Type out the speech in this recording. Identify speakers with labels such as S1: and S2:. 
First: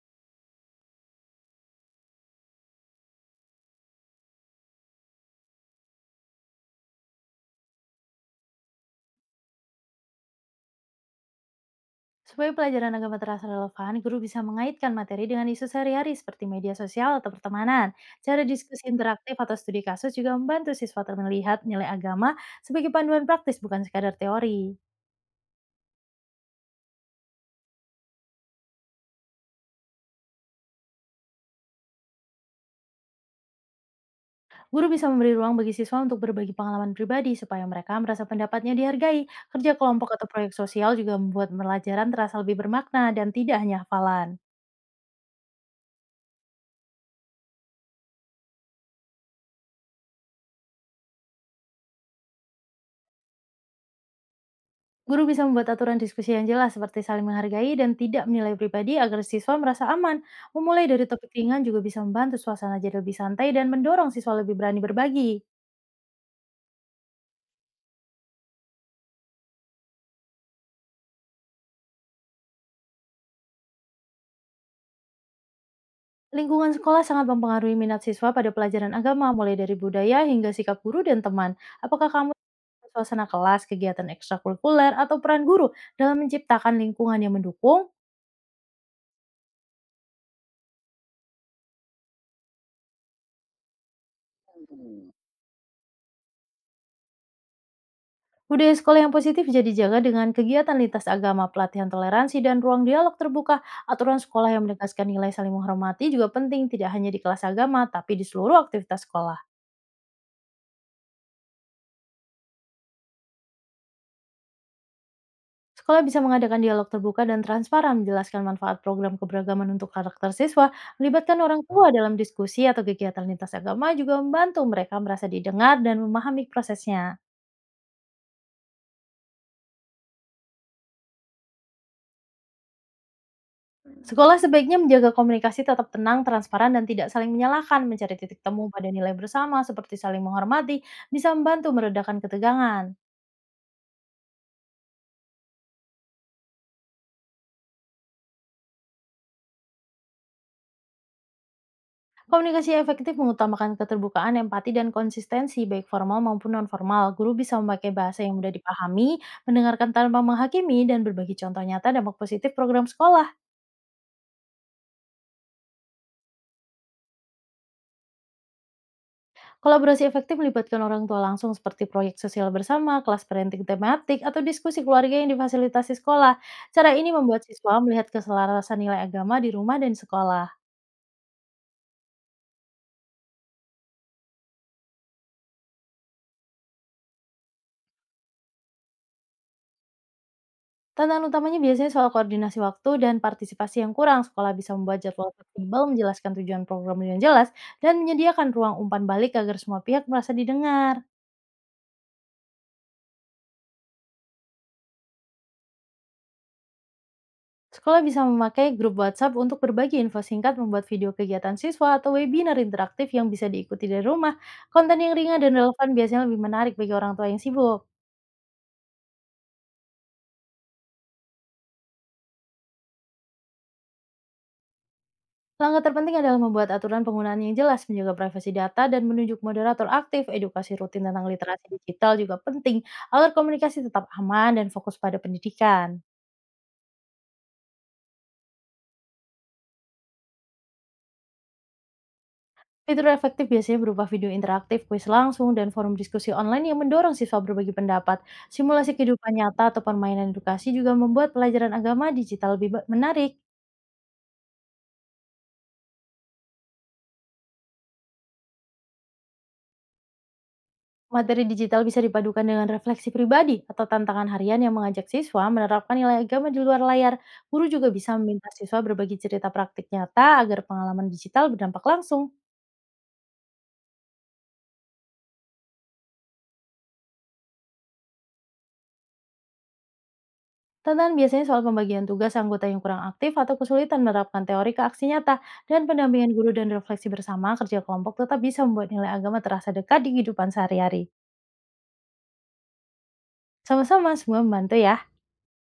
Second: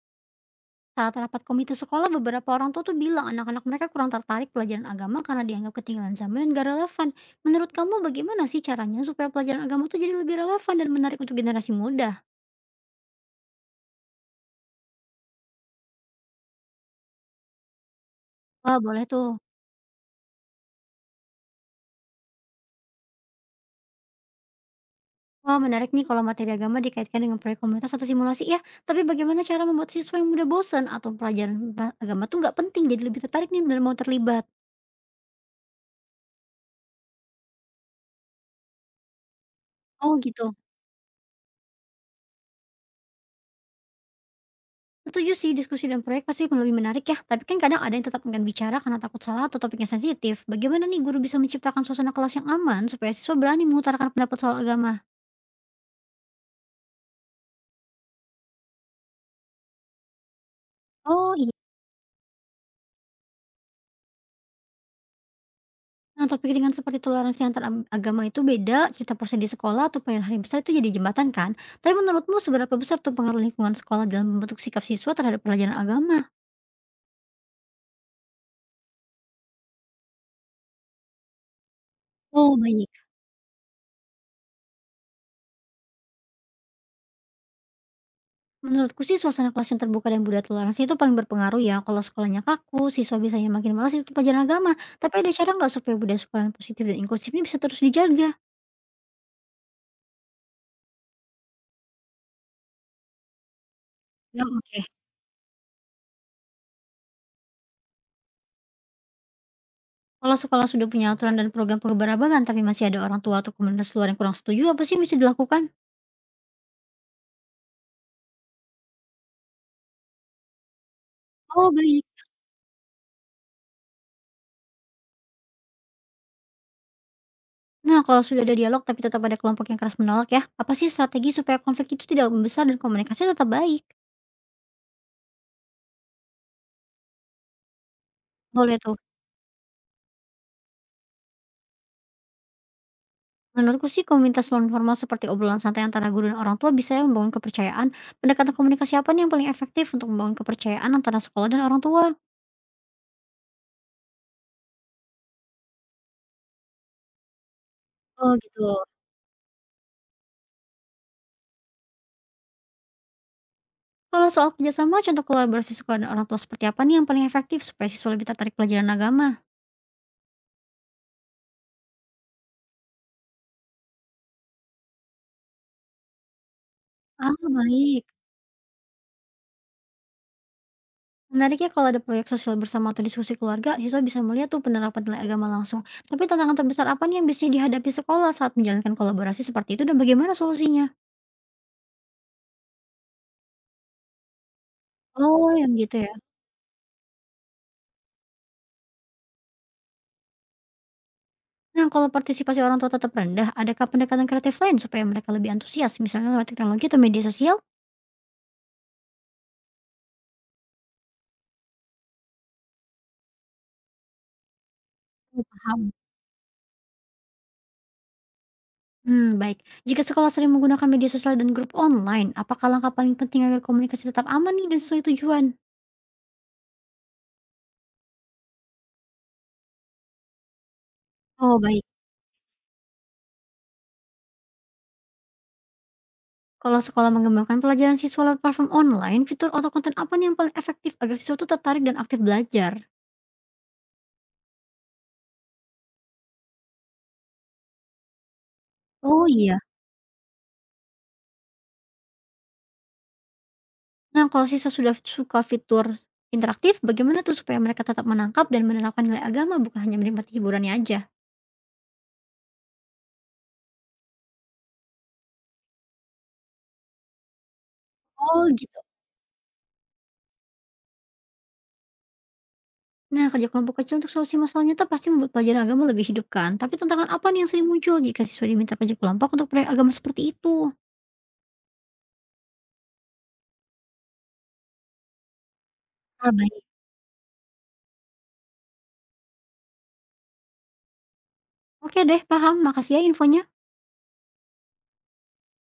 S1: Saat rapat komite sekolah, beberapa orang tua tuh bilang anak-anak mereka kurang tertarik pelajaran agama karena dianggap ketinggalan zaman dan gak relevan. Menurut kamu bagaimana sih caranya supaya pelajaran agama tuh jadi lebih relevan dan menarik untuk generasi muda?
S2: Supaya pelajaran agama terasa relevan, guru bisa mengaitkan materi dengan isu sehari-hari seperti media sosial atau pertemanan. Cara
S1: Wah
S2: diskusi
S1: boleh tuh.
S2: interaktif atau studi kasus juga membantu siswa melihat nilai agama sebagai panduan praktis bukan sekadar teori.
S1: Wah menarik nih kalau materi agama dikaitkan dengan proyek komunitas atau simulasi ya. Tapi bagaimana cara membuat siswa yang mudah bosan atau pelajaran agama tuh nggak penting jadi lebih tertarik nih dan mau terlibat?
S2: Guru bisa memberi ruang bagi siswa untuk berbagi pengalaman pribadi supaya mereka merasa pendapatnya dihargai. Kerja kelompok
S1: Oh
S2: atau proyek
S1: gitu.
S2: sosial juga membuat pelajaran terasa lebih bermakna dan tidak hanya hafalan.
S1: Setuju sih, diskusi dan proyek pasti lebih menarik ya, tapi kan kadang ada yang tetap enggan bicara karena takut salah atau topiknya sensitif. Bagaimana nih guru bisa menciptakan suasana kelas yang aman supaya siswa berani mengutarakan pendapat soal agama?
S2: Guru bisa membuat aturan diskusi yang jelas seperti saling menghargai dan tidak menilai pribadi agar siswa merasa aman. Memulai dari topik
S1: Oh iya,
S2: ringan juga bisa membantu suasana jadi lebih santai dan mendorong siswa lebih berani berbagi.
S1: nah topik ringan seperti toleransi agama itu beda, cerita pose di sekolah atau perayaan hari besar itu jadi jembatan kan? Tapi menurutmu seberapa besar tuh pengaruh lingkungan sekolah dalam membentuk sikap siswa terhadap pelajaran agama?
S2: Lingkungan sekolah sangat mempengaruhi minat siswa pada pelajaran agama, mulai dari budaya hingga sikap guru dan teman. Apakah kamu
S1: Oh baik.
S2: suasana kelas, kegiatan ekstrakurikuler, atau peran guru dalam menciptakan lingkungan yang mendukung?
S1: Menurutku sih suasana kelas yang terbuka dan budaya toleransi itu paling berpengaruh ya. Kalau sekolahnya kaku, siswa biasanya makin malas ikut pelajaran agama. Tapi ada cara nggak supaya budaya sekolah yang positif dan inklusif ini bisa terus dijaga?
S2: Budaya sekolah yang positif jadi jaga dengan kegiatan lintas agama, pelatihan toleransi, dan ruang dialog terbuka. Aturan
S1: Ya
S2: sekolah yang
S1: oke.
S2: menegaskan nilai saling menghormati juga penting, tidak hanya di kelas agama, tapi di seluruh aktivitas sekolah.
S1: Kalau sekolah sudah punya aturan dan program pengeberagaman tapi masih ada orang tua atau komunitas luar yang kurang setuju, apa sih yang bisa dilakukan?
S2: Sekolah bisa mengadakan dialog terbuka dan transparan, menjelaskan manfaat program keberagaman untuk karakter siswa, melibatkan orang
S1: Oh
S2: tua
S1: baik.
S2: dalam diskusi atau kegiatan lintas agama juga membantu mereka merasa didengar dan memahami prosesnya.
S1: Nah kalau sudah ada dialog tapi tetap ada kelompok yang keras menolak ya, apa sih strategi supaya konflik itu tidak membesar dan komunikasi tetap baik?
S2: Sekolah sebaiknya menjaga komunikasi tetap tenang, transparan, dan tidak saling menyalahkan. Mencari titik temu
S1: Boleh
S2: pada
S1: tuh.
S2: nilai bersama, seperti saling menghormati, bisa membantu meredakan ketegangan.
S1: Menurutku sih komunitas non-formal seperti obrolan santai antara guru dan orang tua bisa ya membangun kepercayaan. Pendekatan komunikasi apa nih yang paling efektif untuk membangun kepercayaan antara sekolah dan orang tua?
S2: Komunikasi efektif mengutamakan keterbukaan, empati, dan konsistensi, baik formal maupun nonformal. Guru bisa memakai bahasa
S1: Oh
S2: yang mudah
S1: gitu.
S2: dipahami, mendengarkan tanpa menghakimi, dan berbagi contoh nyata dampak positif program sekolah.
S1: Kalau soal kerjasama, contoh kolaborasi sekolah dan orang tua seperti apa nih yang paling efektif supaya siswa lebih tertarik pelajaran agama?
S2: Kolaborasi efektif melibatkan orang tua langsung seperti proyek sosial bersama, kelas parenting tematik, atau diskusi keluarga yang difasilitasi sekolah. Cara ini
S1: Ah
S2: membuat siswa
S1: baik.
S2: melihat keselarasan nilai agama di rumah dan di sekolah.
S1: Menariknya kalau ada proyek sosial bersama atau diskusi keluarga, siswa bisa melihat tuh penerapan nilai agama langsung. Tapi tantangan terbesar apa nih yang biasanya dihadapi sekolah saat menjalankan kolaborasi seperti itu dan bagaimana solusinya?
S2: Tantangan utamanya biasanya soal koordinasi waktu dan partisipasi yang kurang. Sekolah bisa membuat jadwal
S1: Oh, yang
S2: fleksibel,
S1: gitu ya.
S2: menjelaskan tujuan program dengan jelas, dan menyediakan ruang umpan balik agar semua pihak merasa didengar.
S1: Nah, kalau partisipasi orang tua tetap rendah, adakah pendekatan kreatif lain supaya mereka lebih antusias, misalnya lewat teknologi atau media sosial?
S2: Sekolah bisa memakai grup WhatsApp untuk berbagi info singkat, membuat video kegiatan siswa, atau webinar interaktif yang bisa diikuti dari rumah. Konten yang ringan
S1: Oh,
S2: dan relevan
S1: paham.
S2: biasanya lebih menarik bagi orang tua yang sibuk.
S1: Hmm, baik. Jika sekolah sering menggunakan media sosial dan grup online, apakah langkah paling penting agar komunikasi tetap aman nih dan sesuai tujuan?
S2: Langkah terpenting adalah membuat aturan penggunaan yang jelas, menjaga privasi data, dan menunjuk moderator aktif. Edukasi rutin tentang
S1: Oh,
S2: literasi
S1: baik.
S2: digital juga penting agar komunikasi tetap aman dan fokus pada pendidikan.
S1: Kalau sekolah mengembangkan pelajaran siswa lewat platform online, fitur atau konten apa nih yang paling efektif agar siswa itu tertarik dan aktif belajar?
S2: Fitur efektif biasanya berupa video interaktif, kuis langsung, dan forum diskusi online yang mendorong siswa berbagi pendapat. Simulasi
S1: Oh
S2: kehidupan
S1: iya.
S2: nyata atau permainan edukasi juga membuat pelajaran agama digital lebih menarik.
S1: Nah, kalau siswa sudah suka fitur interaktif, bagaimana tuh supaya mereka tetap menangkap dan menerapkan nilai agama bukan hanya menikmati hiburannya aja?
S2: Materi digital bisa dipadukan dengan refleksi pribadi atau tantangan harian yang mengajak siswa menerapkan nilai agama di luar layar. Guru juga bisa
S1: Oh,
S2: meminta
S1: gitu.
S2: siswa berbagi cerita praktik nyata agar pengalaman digital berdampak langsung.
S1: Nah, kerja kelompok kecil untuk solusi masalahnya itu pasti membuat pelajaran agama lebih hidup kan? Tapi tantangan apa nih yang sering muncul jika siswa diminta kerja kelompok untuk proyek agama seperti itu?
S2: Tantangan biasanya soal pembagian tugas anggota yang kurang aktif atau kesulitan menerapkan teori ke aksi nyata, dan
S1: Ah,
S2: pendampingan guru
S1: baik.
S2: dan refleksi bersama kerja kelompok tetap bisa membuat nilai agama terasa dekat di kehidupan sehari-hari.
S1: Oke deh, paham. Makasih ya infonya.
S2: Sama-sama, semua membantu ya.